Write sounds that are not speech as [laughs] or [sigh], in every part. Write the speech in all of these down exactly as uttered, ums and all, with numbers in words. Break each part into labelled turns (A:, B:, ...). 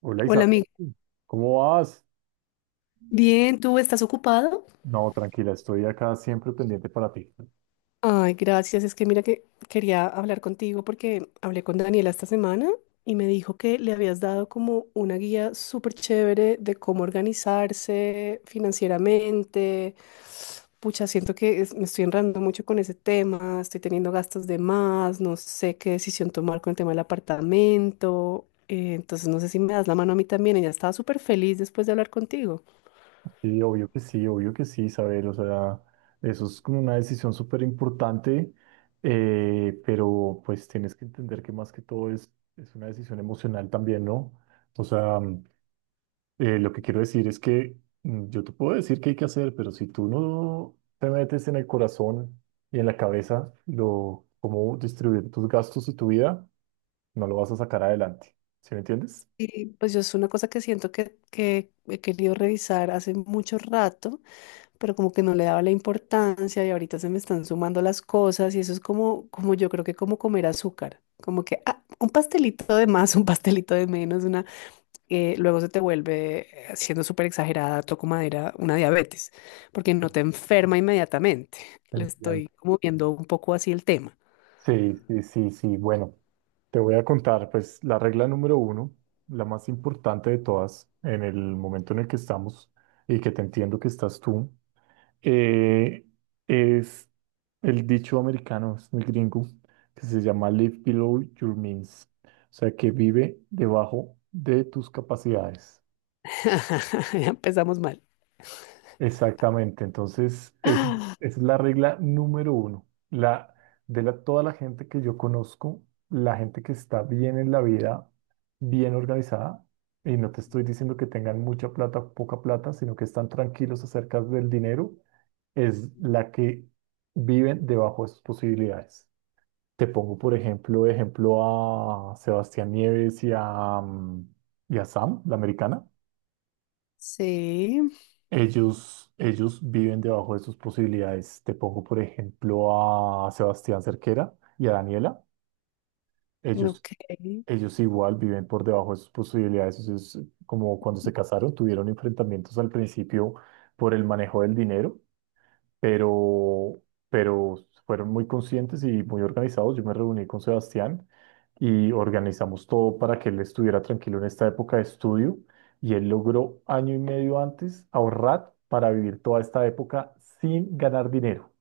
A: Hola
B: Hola, amiga.
A: Isabel, ¿cómo vas?
B: Bien, ¿tú estás ocupado?
A: No, tranquila, estoy acá siempre pendiente para ti.
B: Ay, gracias. Es que mira que quería hablar contigo porque hablé con Daniela esta semana y me dijo que le habías dado como una guía súper chévere de cómo organizarse financieramente. Pucha, siento que es- me estoy enredando mucho con ese tema, estoy teniendo gastos de más, no sé qué decisión tomar con el tema del apartamento. Eh, entonces, no sé si me das la mano a mí también. Ella estaba súper feliz después de hablar contigo.
A: Sí, obvio que sí, obvio que sí, Isabel, o sea, eso es como una decisión súper importante, eh, pero pues tienes que entender que más que todo es, es una decisión emocional también, ¿no? O sea, mm, eh, lo que quiero decir es que mm, yo te puedo decir qué hay que hacer, pero si tú no te metes en el corazón y en la cabeza lo, cómo distribuir tus gastos y tu vida, no lo vas a sacar adelante. ¿Sí me entiendes?
B: Y pues yo es una cosa que siento que, que he querido revisar hace mucho rato, pero como que no le daba la importancia y ahorita se me están sumando las cosas y eso es como, como yo creo que como comer azúcar, como que ah, un pastelito de más, [laughs] un pastelito de menos, una, eh, luego se te vuelve, eh, siendo súper exagerada, toco madera, una diabetes, porque no te enferma inmediatamente. Le
A: Entiendo.
B: estoy como viendo un poco así el tema.
A: Sí, sí, sí, sí. Bueno, te voy a contar, pues la regla número uno, la más importante de todas en el momento en el que estamos y que te entiendo que estás tú, eh, es el dicho americano, es muy gringo, que se llama Live Below Your Means, o sea, que vive debajo de tus capacidades.
B: [laughs] Ya empezamos mal.
A: Exactamente, entonces es, esa es la regla número uno. La, de la, toda la gente que yo conozco, la gente que está bien en la vida, bien organizada, y no te estoy diciendo que tengan mucha plata o poca plata, sino que están tranquilos acerca del dinero, es la que viven debajo de sus posibilidades. Te pongo, por ejemplo, ejemplo a Sebastián Nieves y a, mm, y a Sam, la americana.
B: Sí,
A: Ellos, ellos viven debajo de sus posibilidades. Te pongo, por ejemplo, a Sebastián Cerquera y a Daniela. Ellos,
B: ok.
A: ellos igual viven por debajo de sus posibilidades. Eso es como cuando se casaron, tuvieron enfrentamientos al principio por el manejo del dinero, pero, pero fueron muy conscientes y muy organizados. Yo me reuní con Sebastián y organizamos todo para que él estuviera tranquilo en esta época de estudio y él logró año y medio antes ahorrar para vivir toda esta época sin ganar dinero.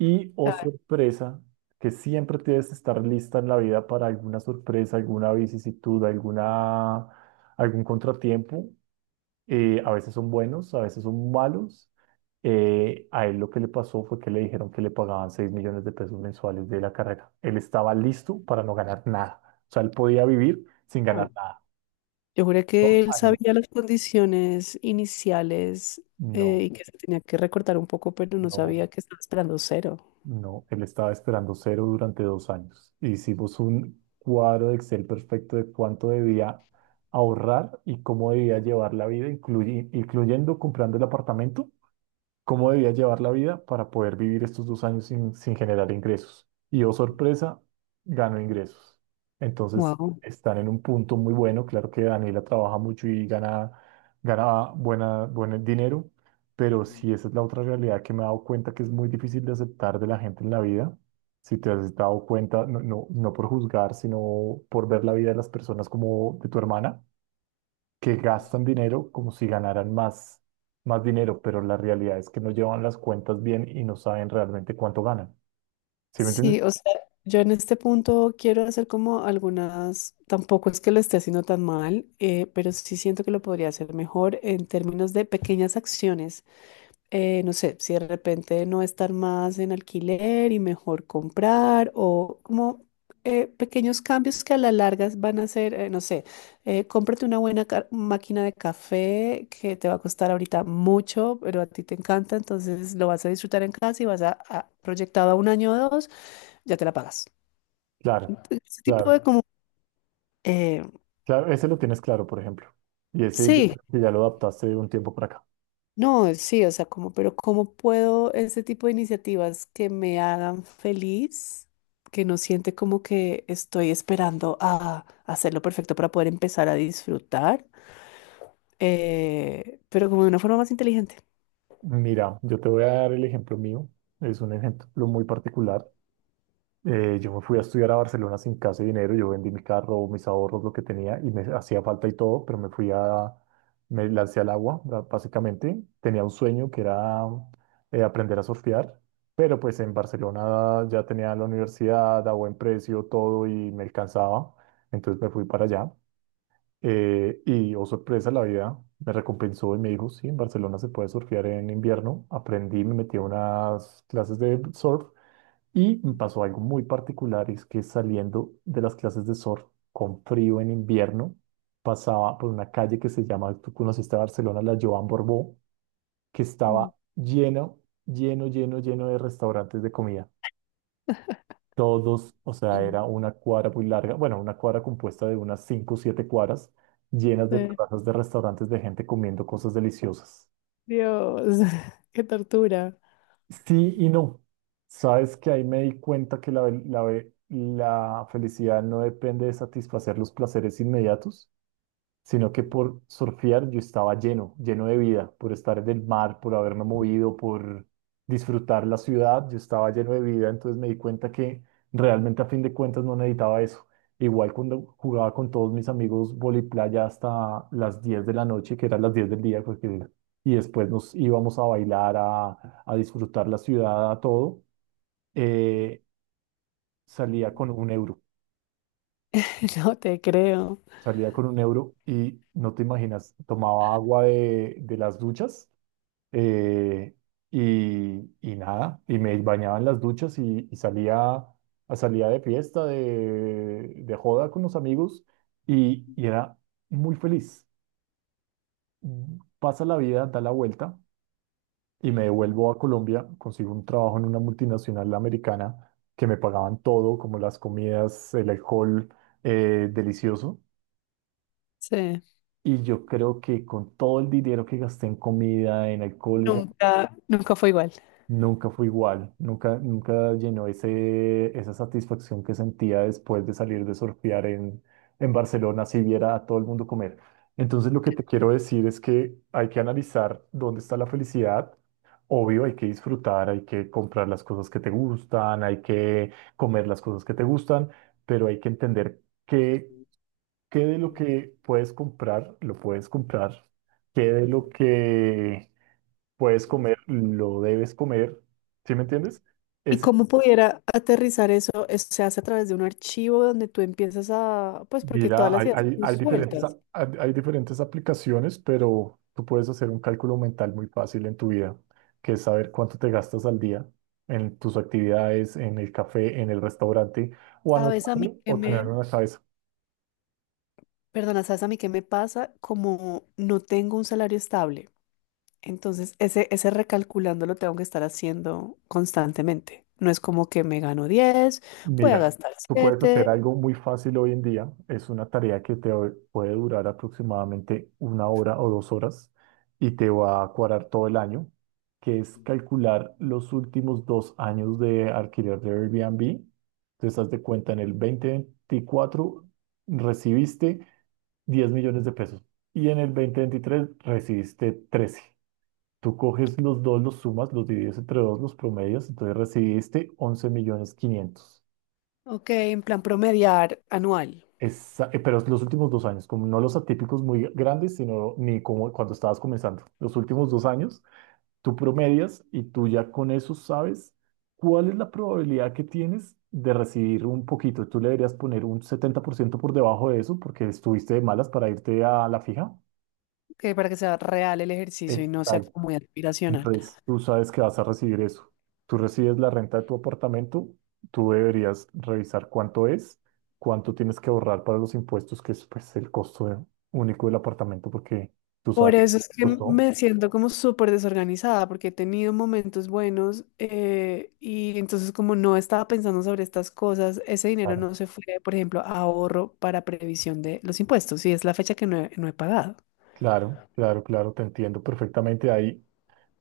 A: Y, oh sorpresa, que siempre tienes que estar lista en la vida para alguna sorpresa, alguna vicisitud, alguna, algún contratiempo. Eh, a veces son buenos, a veces son malos. Eh, a él lo que le pasó fue que le dijeron que le pagaban seis millones de pesos mensuales de la carrera. Él estaba listo para no ganar nada. O sea, él podía vivir sin
B: Ah.
A: ganar nada.
B: Yo juré que
A: Dos
B: él
A: años.
B: sabía las condiciones iniciales eh,
A: No,
B: y que se tenía que recortar un poco, pero no
A: no,
B: sabía que estaba esperando cero.
A: no. Él estaba esperando cero durante dos años. Hicimos un cuadro de Excel perfecto de cuánto debía ahorrar y cómo debía llevar la vida, incluyi- incluyendo comprando el apartamento, cómo debía llevar la vida para poder vivir estos dos años sin, sin generar ingresos. Y oh sorpresa, ganó ingresos. Entonces
B: Wow.
A: están en un punto muy bueno. Claro que Daniela trabaja mucho y gana, gana buena, buen dinero, pero sí esa es la otra realidad que me he dado cuenta que es muy difícil de aceptar de la gente en la vida. Si te has dado cuenta, no, no, no por juzgar, sino por ver la vida de las personas como de tu hermana, que gastan dinero como si ganaran más, más dinero, pero la realidad es que no llevan las cuentas bien y no saben realmente cuánto ganan. ¿Sí me entiendes?
B: Sí, o sea, yo en este punto quiero hacer como algunas, tampoco es que lo esté haciendo tan mal, eh, pero sí siento que lo podría hacer mejor en términos de pequeñas acciones. Eh, no sé, si de repente no estar más en alquiler y mejor comprar o como eh, pequeños cambios que a la larga van a ser, eh, no sé, eh, cómprate una buena ca- máquina de café que te va a costar ahorita mucho, pero a ti te encanta, entonces lo vas a disfrutar en casa y vas a, a- proyectado a un año o dos, ya te la pagas.
A: Claro,
B: Ent- Ese tipo
A: claro,
B: de como, eh,
A: claro. Ese lo tienes claro, por ejemplo. Y ese yo
B: sí.
A: creo que ya lo adaptaste de un tiempo para acá.
B: No, sí, o sea, como, pero ¿cómo puedo este tipo de iniciativas que me hagan feliz, que no siente como que estoy esperando a hacerlo perfecto para poder empezar a disfrutar, eh, pero como de una forma más inteligente?
A: Mira, yo te voy a dar el ejemplo mío. Es un ejemplo muy particular. Eh, yo me fui a estudiar a Barcelona sin casi dinero, yo vendí mi carro, mis ahorros, lo que tenía y me hacía falta y todo, pero me fui a, me lancé al agua, ba- básicamente. Tenía un sueño que era eh, aprender a surfear, pero pues en Barcelona ya tenía la universidad a buen precio, todo y me alcanzaba, entonces me fui para allá. Eh, y oh sorpresa, la vida me recompensó y me dijo, sí, en Barcelona se puede surfear en invierno. Aprendí, me metí a unas clases de surf. Y me pasó algo muy particular, es que saliendo de las clases de surf con frío en invierno, pasaba por una calle que se llama, tú conociste Barcelona, la Joan Borbó, que
B: Mm.
A: estaba lleno, lleno, lleno, lleno de restaurantes de comida. Todos, o sea,
B: [clears throat]
A: era una cuadra muy larga, bueno, una cuadra compuesta de unas cinco o siete cuadras llenas de
B: Eh,
A: terrazas de restaurantes de gente comiendo cosas deliciosas.
B: Dios, [laughs] qué tortura.
A: Sí y no. Sabes que ahí me di cuenta que la, ve- la, ve- la felicidad no depende de satisfacer los placeres inmediatos, sino que por surfear yo estaba lleno, lleno de vida, por estar en el mar, por haberme movido, por disfrutar la ciudad. Yo estaba lleno de vida, entonces me di cuenta que realmente a fin de cuentas no necesitaba eso. Igual cuando jugaba con todos mis amigos voliplaya hasta las diez de la noche, que eran las diez del día, porque, y después nos íbamos a bailar, a disfrutar la ciudad, a todo, eh, salía con un euro.
B: [laughs] No te creo.
A: Salía con un euro y no te imaginas, tomaba agua de, de las duchas, eh, y, y nada, y me bañaba en las duchas y, y salía, a- salía de fiesta, de, de joda con los amigos, y, y era muy feliz. Mm, Pasa la vida, da la vuelta y me devuelvo a Colombia, consigo un trabajo en una multinacional americana que me pagaban todo, como las comidas, el alcohol, eh, delicioso.
B: Sí.
A: Y yo creo que con todo el dinero que gasté en comida, en alcohol,
B: Nunca, nunca fue igual.
A: nunca fue igual, nunca, nunca llenó ese, esa satisfacción que sentía después de salir de surfear en, en Barcelona, si viera a todo el mundo comer. Entonces lo que te quiero decir es que hay que analizar dónde está la felicidad. Obvio, hay que disfrutar, hay que comprar las cosas que te gustan, hay que comer las cosas que te gustan, pero hay que entender que ¿qué de lo que puedes comprar, lo puedes comprar? ¿Qué de lo que puedes comer, lo debes comer? ¿Sí me entiendes?
B: ¿Y
A: Es,
B: cómo pudiera aterrizar eso? Eso se hace a través de un archivo donde tú empiezas a, pues porque todas
A: mira,
B: las
A: hay,
B: ideas
A: hay,
B: son
A: hay diferentes, a-
B: sueltas.
A: hay, hay diferentes aplicaciones, pero tú puedes hacer un cálculo mental muy fácil en tu vida, que es saber cuánto te gastas al día en tus actividades, en el café, en el restaurante, o
B: ¿Sabes a mí
A: anotarlo
B: qué
A: o
B: me,
A: tenerlo en la cabeza.
B: perdona, ¿sabes a mí qué me pasa? Como no tengo un salario estable, entonces ese, ese recalculando lo tengo que estar haciendo constantemente. No es como que me gano diez, voy a
A: Mira,
B: gastar
A: tú puedes hacer
B: siete.
A: algo muy fácil hoy en día. Es una tarea que te o- puede durar aproximadamente una hora o dos horas y te va a cuadrar todo el año, que es calcular los últimos dos años de alquiler de Airbnb. Te das de cuenta, en el dos mil veinticuatro recibiste diez millones de pesos y en el dos mil veintitrés recibiste trece. Tú coges los dos, los sumas, los divides entre dos, los promedios, entonces recibiste once millones quinientos.
B: Ok, en plan promediar anual.
A: Esa- eh, pero es los últimos dos años, como no los atípicos muy grandes, sino ni como cuando estabas comenzando. Los últimos dos años, tú promedias y tú ya con eso sabes cuál es la probabilidad que tienes de recibir un poquito. Tú le deberías poner un setenta por ciento por debajo de eso porque estuviste de malas para irte a la fija.
B: Que para que sea real el ejercicio y no sea
A: Exacto.
B: como muy aspiracional.
A: Entonces, tú sabes que vas a recibir eso. Tú recibes la renta de tu apartamento, tú deberías revisar cuánto es, cuánto tienes que ahorrar para los impuestos, que es pues, el costo de- único del apartamento, porque tú
B: Por
A: sabes,
B: eso es que
A: costó.
B: me siento como súper desorganizada, porque he tenido momentos buenos, eh, y entonces como no estaba pensando sobre estas cosas, ese dinero
A: Claro,
B: no se fue, por ejemplo, a ahorro para previsión de los impuestos, y es la fecha que no he, no he pagado.
A: claro, claro, claro, te entiendo perfectamente. Ahí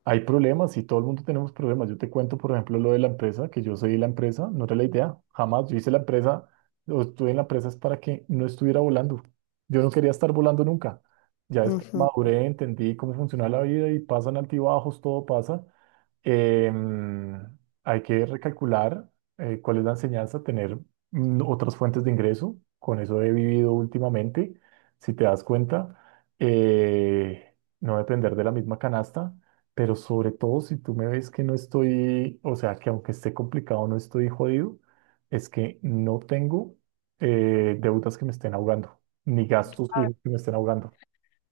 A: hay problemas, y todo el mundo tenemos problemas. Yo te cuento, por ejemplo, lo de la empresa, que yo soy la empresa, no era la idea, jamás. Yo hice la empresa, o estuve en la empresa, es para que no estuviera volando. Yo no quería estar volando nunca. Ya después
B: Ujú.
A: maduré, entendí cómo funciona la vida y pasan altibajos, todo pasa. Em, hay que recalcular, eh, cuál es la enseñanza, tener mm, otras fuentes de ingreso. Con eso he vivido últimamente, si te das cuenta. Eh, no depender de la misma canasta, pero sobre todo si tú me ves que no estoy, o sea, que aunque esté complicado, no estoy jodido, es que no tengo eh, deudas que me estén ahogando, ni gastos fijos que me estén ahogando.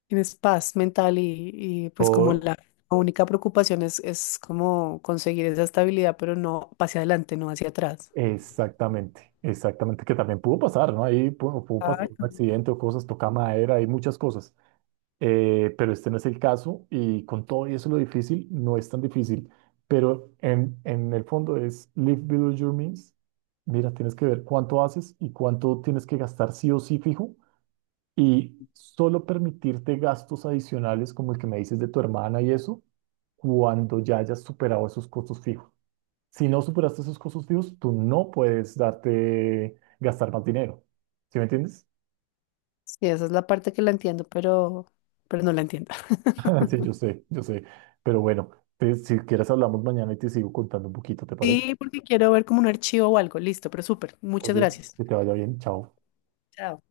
B: Tienes paz mental y, y, pues como
A: Todo
B: la única preocupación es, es como conseguir esa estabilidad, pero no hacia adelante, no hacia atrás.
A: exactamente, exactamente, que también pudo pasar, ¿no? Ahí pudo, pudo pasar un accidente o cosas, toca madera, hay muchas cosas, eh, pero este no es el caso y con todo y eso lo difícil no es tan difícil, pero en, en el fondo es live below your means. Mira, tienes que ver cuánto haces y cuánto tienes que gastar sí o sí fijo, y solo permitirte gastos adicionales como el que me dices de tu hermana y eso cuando ya hayas superado esos costos fijos. Si no superaste esos costos fijos, tú no puedes darte gastar más dinero. ¿Sí me entiendes?
B: Sí, esa es la parte que la entiendo, pero, pero no la entiendo. [laughs]
A: [laughs] Sí, yo sé, yo sé. Pero bueno, te- si quieres hablamos mañana y te sigo contando un poquito, ¿te parece?
B: Sí, porque quiero ver como un archivo o algo. Listo, pero súper.
A: Pues
B: Muchas
A: bien,
B: gracias.
A: que te vaya bien, chao.
B: Chao.